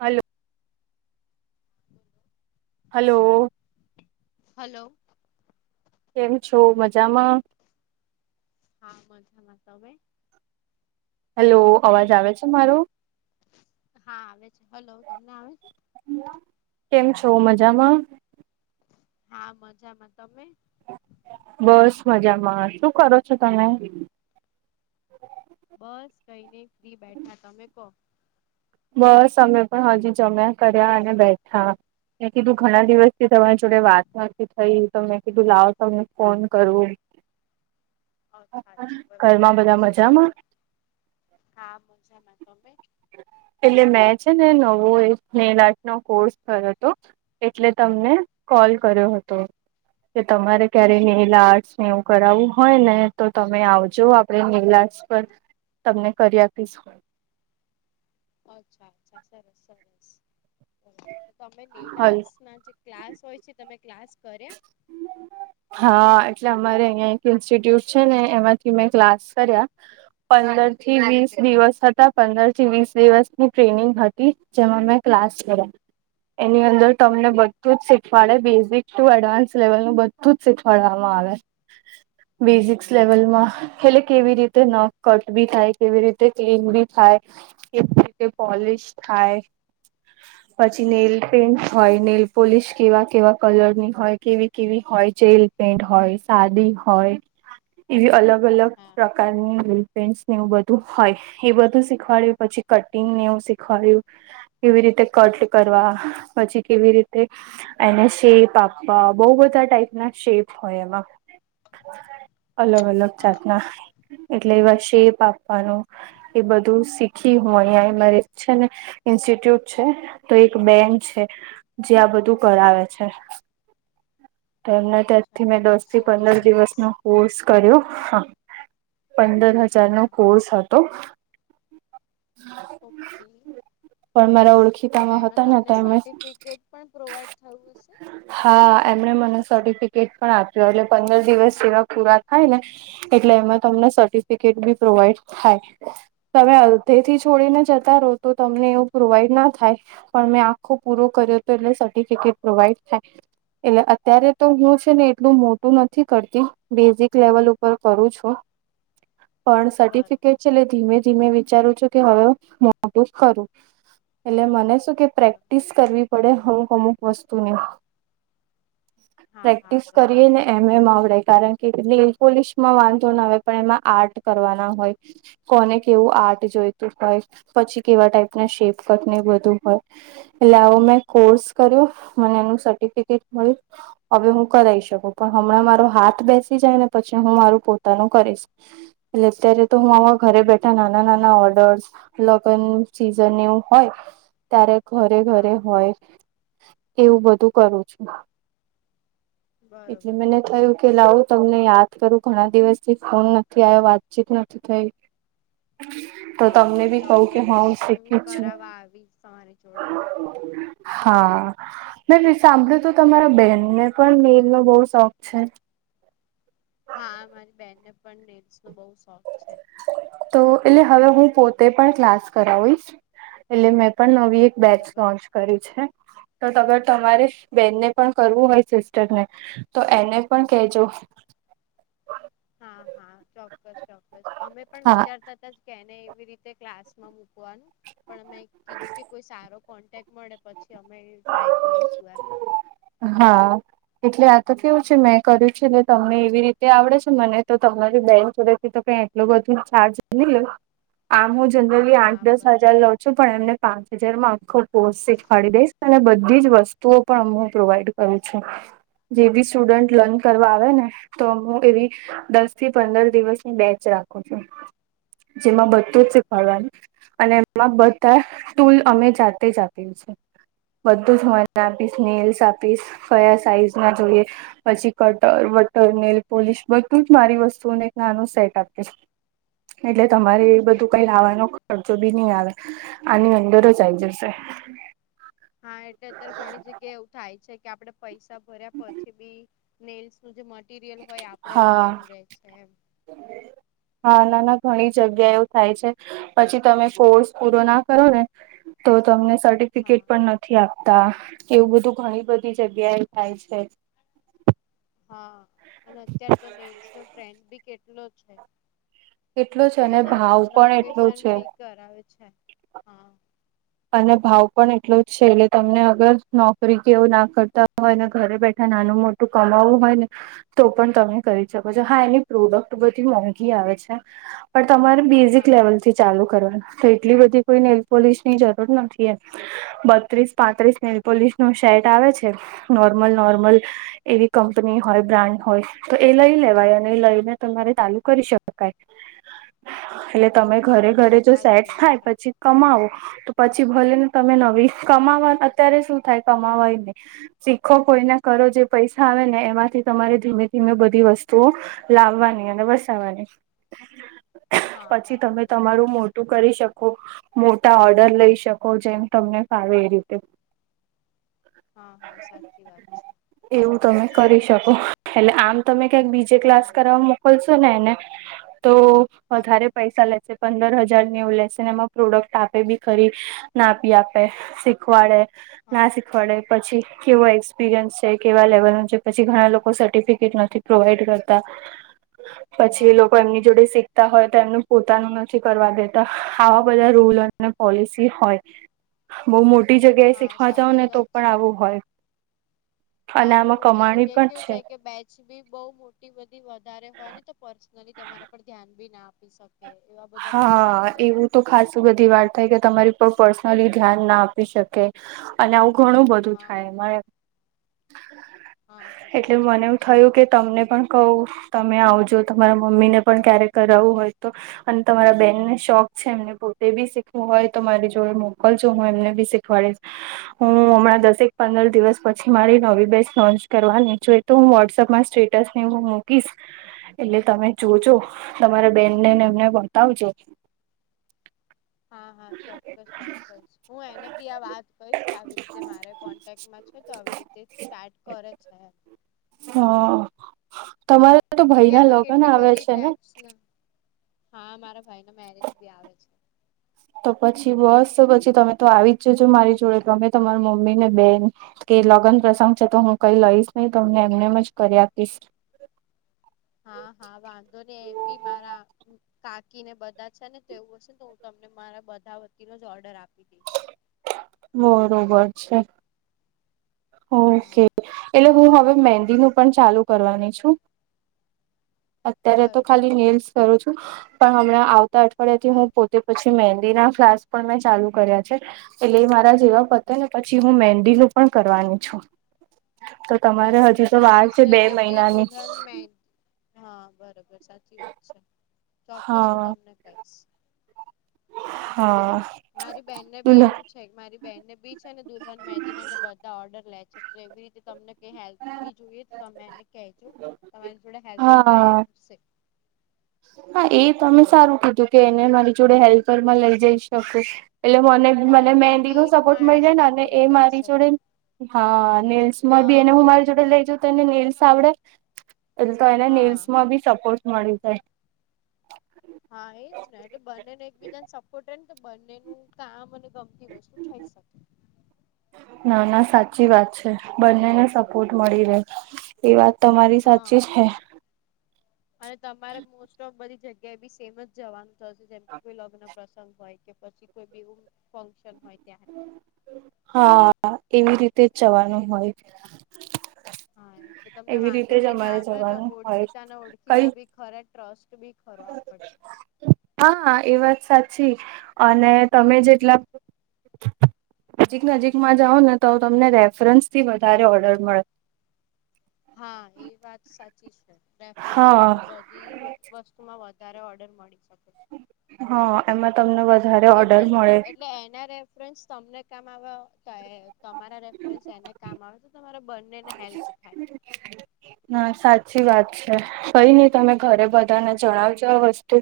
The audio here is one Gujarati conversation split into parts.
હલ્લો. [unintelligible] હલો. હલો. કેમ છો? મજામાં. હા મજામાં, તમે? હેલો અવાજ આવે છે મારો? હા આવે છે હલો તમને આવે છે? કેમ છો? મજામાં. હા મજામાં, તમે? બસ મજામાં. શું કરો છો તમે? બસ કઈ નહી ફ્રી બેઠા તમે કો. બસ અમે પણ હજી જમ્યા કર્યા અને બેઠા. મેં કીધું ઘણા દિવસથી તમારી જોડે વાત નથી થઈ તો મેં કીધું લાવ તમે ફોન કરું. અચ્છા અચ્છા બરોબર ઘરમાં બરોબર બધા શું કહો મજામાં છો આા મજામાં તમે એટલે મેં છે ને નવો સ્નેલટ નો કોર્સ કર્યો હતો એટલે તમને કોલ કર્યો હતો કે તમારે ક્યારે નીલા આર્ટને એવું કરાવવું હોય ને તો તમે આવજો આપ નીલાશ પર તમને કરી આપીશ અચ્છા અચ્છા સરસ સરસ તમે લે હલ લ ના ક્લાસ હોય છે તમે ક્લાસ કર્યા હમ હા એટલે અમારે અહં એક ઇન્સ્ટિટ્યુટ છે ને એમાંથી મેં ક્લાસ કર્યા પંદર થી વીસ દિવસ હતા પંદર થી વીસ દિવસની ટ્રેનિંગ હતી જમાં મે ક્લાસ કર્યા એની અંદર તમને બરોબર બધું જ શીખવાડે બેઝિક ટુ એડવાન્સ લેવલ નું બધું જ શીખવાડવામાં આવે બેઝિક્સ હા લેવલમાં એટલે કેવી રીતે નક કટ બી થાય કેવી રીતે ક્લીન બી થાય કે કે પોલિશ થાય પછી નેલ બરોબર પેન્ટ હોય નેલ પોલિશ કેવા કેવા કલર ની હોય કેવી કેવી હોય જેલ પેંટ હોય સાદી હોય એવી અલગ અલગ હા પ્રકાર કારની લી પેસ ને એવું બધું હોય એ બધું શીખવાડય્યું પછી કટિંગને એવું શીખવાડ્યું કેવી રીતે કટ કરવા પછી કેવી રીતે એને શેપ આપવા બઉુ બધા ટાાઈપ ના શેપ હોય એમાં અલગ અલગ હા જાતના બરોબર એટલે એવા શેપ આપવાનું એ બધું શીખી હું અહિયાં મારે છે ને ઇન્સ્ટિટ્યુટ છે તો એક બેન્ડ છે જે આ બધું કરાવે છે એમના અચ્છા ત્યાંથી મેં બરોબર દોસ થી સરસ પંદર દિવસ સરસ ન કોર્સ કર્યો હા પંદર હજારનોો હા કોર્સ હતો ઓકે પણ મારા ઓળખી તો એમાં તમને સર્ટિફિકેટ પણ પ્રોવાઈડ થયું હશે હા એમણે મને સર્ટિફિકેટ પણ આપ્યો એટલે પંદર દિવસ જેવા પૂરા થાય ને એટલે એમાં તમને સર્ટિફિકેટ બી પ્રોવાઈડ થાય તમે અડધેથી છોડીને જતા રહો તો તમને એવું પ્રોવાઈડ ના થાય પણ મેં આખો પૂરો કર્યો હતો એટલે સર્ટિફિકેટ પ્રોવાઈડ થાય એટલે અત્યારે તો હું છે ને એટલું મોટું નથી કરતી બેઝિક લેવલ ઉપર કરું છું પણ બરોબર સર્ટિફિકેટ છેલ્લે ધીમે ધીમે વિચારું છું કે હવે મોટું ખરું એટલે મને કે પ્રેક્ટિસ કરવી પડે અમુક અમુક વસ્તુને હા હા પ્રેક્ટિસ કરી બરોબર ને છે એમ એમ આવડે કારણ કે ેલ પોલિશમાં વાંધો ના આવે પણ એમાં આર્ટ કરવાના હોય કોને કેવું આર્ટ જોઈતું હોય પછી કેવા ટાઈપ ના શેપકટ ને બધું હોય એટલે આવો મેં કોર્સ કર્યો મને એનું સર્ટિફિકેટ મળ્યું હવે હું કરાઈ શકું પણ હમણાં મારો હાથ બેસી જાય ને પછી હું મારું પોતાનું કરીશ એટલે અત્યારે તો હું આવા ઘરે બેઠા નાના નાના ઓર્ડર્સ લગ્ન સિઝન એવું હોય ત્યારે ઘરે હા ઘરે હોય એવું બધું કરું છું બરોબર એટલે મને બરોબર થયું કે લાવું તમને યાદ કરું ઘણા દિવસથી ફોન નથી આવ્યો વાતચીત નથી થઈ હમ [inaudible] તો તમને ચોક્કસ બી કહું કે ચોક્કસ હા હું શીખી જ છું. કરાવવા આવીશ તમારી જોડે હા મે સાંભળ્યુ તો તમારા બેહેનને પણ નેલ નો બહુ શોખ છે. હા મારી બેહેનને પણ નેલ્સ નો બહુ શોખ છે. તો એટલે હવે હું પોતે પણ ક્લાસ કરાવીશ એટલે મેં પણ ન એક બેચ બરોબર લોન્ચ કરી છે. તો તગર તમારે બેનને પણ કરવું હોય સિસ્ટર ને તો એને પણ કેજો. હા હા ચોક્કસ ચોક્કસ અમે પણ હા વિચારતા હતા કેને એવી રીતે ક્લાસ મા મૂકવાનું પણ મેં કીધું કે કોઈ સારો કોન્ટેક્ટ મળે પછી અમે એ ટ્રાય કરીશું એમ. હા. એટલે આ તો કેવું છે મેં કર્યું છે એટલે તમને એવી રીતે આવડે છે મને તો તમારી બેન જોડે એ તો કઈ એટલો બધો ચાર્જ નહી લ્યો. આમ હું જનરલી હા આઠ દસ બરોબર હજાર લઉ છું પણ એમને પાંચ હજાર માં આખો કોર્સે ખાડી દઈશ અને બધી જ વસ્તુઓ પણ હુ પ્રોવાઈડ કરું છું જેવી સ સ્ટુડન્ટ લર્ન બરોબર કરવા આવે ને તો હું એવી દસ થી પંદર દિવસની બેચ રાખું છું. જેમાં બધું જ બરોબર શીખવાડવાનું. અને એમાં બધા ટૂલ અમે જાતે જ આપ્યે છે. બધું જ મને આપીશ નેલ્સ આપીશ કયા સાઈઝ ના જોઈએ પછી કટર વટર નેલ પોલિશ બધું જ મારી વસ્તુઓને એક નાનું સેટ આપીશ. એટલે તમારે અચ્છા બધું કંઈ બરોબર લાવાનો ખર્ચો બી નહી આવે આની અંદર જ આઈ જશે. હા એટલે અત્યારે ઘણી જગ્યા એવું થાય છે કે આપણેે પૈસા ભર્યા પછી બી નેલ્સ નું જે મટીરિયલ હોય આપડે હા લાવવાનું રહેે છે એમ. હા ના ના ઘણી બરોબર છે. જગ્યાએ એવુ થાય છે પછી તમે કોર્સ પૂરો ના કરો ને તો તમને સર્ટિફિકેટ હા પણ નથ થી આપતા એવું બધું ઘણી બધી જગ્યા એ થાય છે. હા અને અત્યાર તો નેલ્સ નો ટ્રેન્ડ બી કેટલો છે. કેટલો છે અને બધા નાના ભાવ નાના પણ એટલો ઓકેશન છે પી કરાવે છે હા. અને ભાવ પણ એટલો જ છે એટલે તમને અગર નોકરી કેવું ના કરતા હોય અને ઘરે બેઠા નાનું મોટ ટુ કમાવુ હોય ને તો પણ તમે કરી શકો છો હા એની પ્રોડક્ટ બધી મોંઘી આવે છે. પણ તમારે બેઝિક હા. લેવલ થી ચાલુ કરવાનું તો એટલી બધી કોઈ નેલપોલિશની જરૂર નથી એમ. બત્રીસ પાંત્રીસ નેલપોલીસ નું શેટ આવે છે નોર્મલ નોર્મલ. એવી કંપની હોય બ્રાન્ડ હોય. તો એ લઈ લેવાય અને એ લઈને તમારે ચાલુ કરી શકાય. એટલે તમે ઘરે હા ઘરે જો સાચી સેટ વાત થાય છે પછી કમાવો. તો પછી ભલે ને તમે નવી કમાવા અત્યારે શું થાય કમાવાય ને. શીખો કોઈના કરો જે પૈસા આવે ને એમાંથી તમારે ધીમે ધીમે બધી વસ્તુઓ લાવવાની અને વસાવાની હા પછી હા તમે બરોબર તમારું છે. મો ટુ કરી શકો મોટા આ ર્ડર લઈ શકો જેમ તમને ફાવે એ રીતે. હા હા સાચી વાત છે. એવું તમે કરી શકો એટલે આમ તમે ક્યાંક બીજે ક્લાસ હા કરવા મોકલશો તો ને ને તો હા વધારે પૈસા લે છે. પંદર હજાર એવું લેશે ને એમાં પ્રોડક્ટ આપે બી ખરી ના બી આપે શીખવાડે ના હા શીખ વાડે પછી કેવો એક્સપિરિયન્સ છે કેવા લેવલ નું છે પછી ઘણા લોકો સર્ટિફિકેટ નથી પ્રોવાઈડ કરતા પછી એ હા લોકો એમની જોડે શીખ તા હોય તો એમનું પોતાનું નથી કરવા દેતા આવા બધા રૂલ ને પોલિસી હોય બવ મોટી જગ્યાએ હા શીખવા જાઓ સાચી ને તો વાત પણ છે. આવું હોય. હા અને આમાં મોટી કમાણી જગ્યાએ પણ કેવું છે થાય કે બેચ શીબીર બહુ મોટી બધી વધારે હોય ને તો પર્સનલી તમારા પર ધ્યાન બી ના આપી શકે. એ એવા બધા પ્રોબ્લેમ હા થતા એવું હોય તો છે. ખાસું બધી વાત થાય કે તમારી પર પર્સનલી ધ્યાન ના આપી શકે. અને આવું ઘણું બધું હા થાય મારે હા હા એટલે સાચી મને એવું વાત છે થયું કે તમને પણ કવ તમે આવજો તમારા મમ્મીને પણ ક્યારેક કરાવવું હોય તો? અને તમારા બેનને શોખ છે એમને પોતે બી શીખવું હોય તો મારી જોડે મોકલજો હું એમને બી શીખવાડીશ. હું હમણાં દસેક પંદર દિવસ પછી મારી નવી બેન્ચ લોન્ચ કરવાની છે. તો હું વોટ્સઅપમાં સ્ટેટસ ને હું મૂકીશ એટલે તમે જોજો તમારા બેનનેને એમને બતાવજો. હા હા ચોક્કસ ચોક્કસ હું એને બી આ વાત કહીશ કે આવી રીતે મારા કોન્ટેક્ટમાં છે તો આવી રીતે સ્ટાર્ટ કરે છે. [inaudible] હા તમારે તો કેમકે, ભાઈના આમાં લગ્ન કેટલી આવે બધી છે ને ટાઈપ્સ ના. હા, મારા ભાઈ ના મેરેજ બી આવે છે. તો પછી બસ પછી તમે તો આવી જ જજો મારી જોડે તો તમારી મમ્મી ને બેન કે લગ્ન પ્રસંગ છે તો હું કઈ લઈશ નહી તો અમને એમનેમ જ કરી આપીશ. હા હા વાંધો ને એમ બી મારા કાકી ને બધા છે ને તેવું હશે તો હું તમને મારા બધા વતીનો જ ઓર્ડર આપી દઈશ. બરોબર છે. હા ઓકે એટલે હું હવે મેંદી નું પણ ચાલુ કરવાની છું. અત્યારે તો બરોબર ખાલી નેઈલસ કરું છું પણ હમણાં આવતા અઠવાડિયા થી હા હું પોતે પછી મેંદીના ક્લાસ પણ મેં ચાલુ કર્યા છે. એટલે મારા જેવા પતે ને પછી હું મેંદી નું પણ કરવાની છું. તો તમારે બર હજી તો મારી વાર છે બે સિસ્ટરને બી મહિનાની દુલ્હન મે હા બરોબર સાચી વાત છે ચોક્કસ હું હા તમને કહીશ હ મારી બેનને બી એવું. છે મારી બેહેનને બી છે ને દુલ્હન મેંદીને બધા ઓર્ડર લે છે એટલે એવી રીતે તમને કાય હેલ્પ બી જોઈએ તો તમે એને કહેજો તમારી જોડે હેલ્પર માં એ હા આવશે. હા એ તમે સારું કીધું કે એને મારી જોડે હેલ્પર માં લઈ જઈ શકુ. એટલે મને હા મને કેમ કે મહેંદી નો એક સપોર્ટ મળી માણસ જાય ને ના અને પૂરી એ કરી મારી શકે જોડે હા નેલ્સમાં બી હા એને હું મારી જોડે લઈ જાઉ તો એને નેલ્સ આવડે? એટલે તો એને હા નેઇલ્સ માં બી સપોર્ટ મળી જાય હા એજ ને એટલે બંને ને એકબીજાને સપોર્ટને બંનેનું કામ અને ગમતી વસ્તુ થઈ શકે? ના ના સાચી વાત છે બંનેને સપોર્ટ મળી રહે એ વાત તમારી હા સાચી છે. અને તમારે મોસ્ટ ઓફ બધી જગ્યાએ બી સેમ જવાનું થશે જેમ કે કોઈ લગ્ન. પ્રસંગ હોય કે પછી કોઈ બી એવું ફંક્શન હોય ત્યારે હા એવી રીતે જ જવાનું હોય. હા એટલે તમને એવી રીતે વાંધો જ બી ના અમારે આવે ને જવાનું હોય ઓળખીતા ને ઓળખીતા કઈ બી. ખરે કે ટ્રસ્ટ બી ખરો આપણને હા એ વાત સાચી અને તમે જેટલા નજીક નજીક માં જાવ ને તો તમને રેફરન્સ થી વધારે ઓર્ડર મળે. હા એ વાત સાચી છે રેફરન્સ હા તમને બ [unintelligible] વસ્તુમાં વધારે ઓર્ડર મળી શકે છે હા એમાં તમને [inaudible] એટલે જ ને મળે એટલે એના રેફરન્સ તમને કામ [inaudible] તમારા રેફરન્સ એને કામ આવે તો તમારા બંનેને હેલ્પ થાય [inaudible] હા સાચી વાત છે કઈ નઈ તમે ઘરે બધાને જણાવજો આ વસ્તુ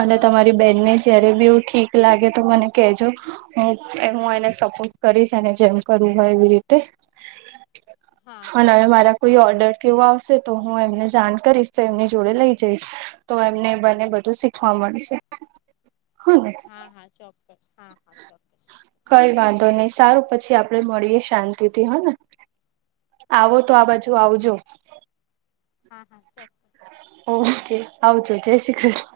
અને હા હા તમારી બેનને ચોક્કસ જયારે બી ચોક્કસ એું ઠીક લાગે તો મને કજો હ એ હું એને સપોર્ટ કરીશ અનેને જેમ કરવું હોય એવી રીતે હા હા અને હવે મારા કોઈ ચોક્કસ ઓર્ડર ચોક્કસ કેવો આવશે તો હું એમને જાણ કરીશ તો એમની જોડે લઈ જઈશ તો એમને બને બધું શીખવા મળશે હ ને હા હા ચોક્કસ હા હાોક્કસ કઈ વાંધો નહી સારું પછી આપડે મળીએ શાંતિથી હને આવો હા તો હા આ બાજુ ચલો આવજો હા હા ચો ઓકે આવજો જય શ્રી કૃષ્ણ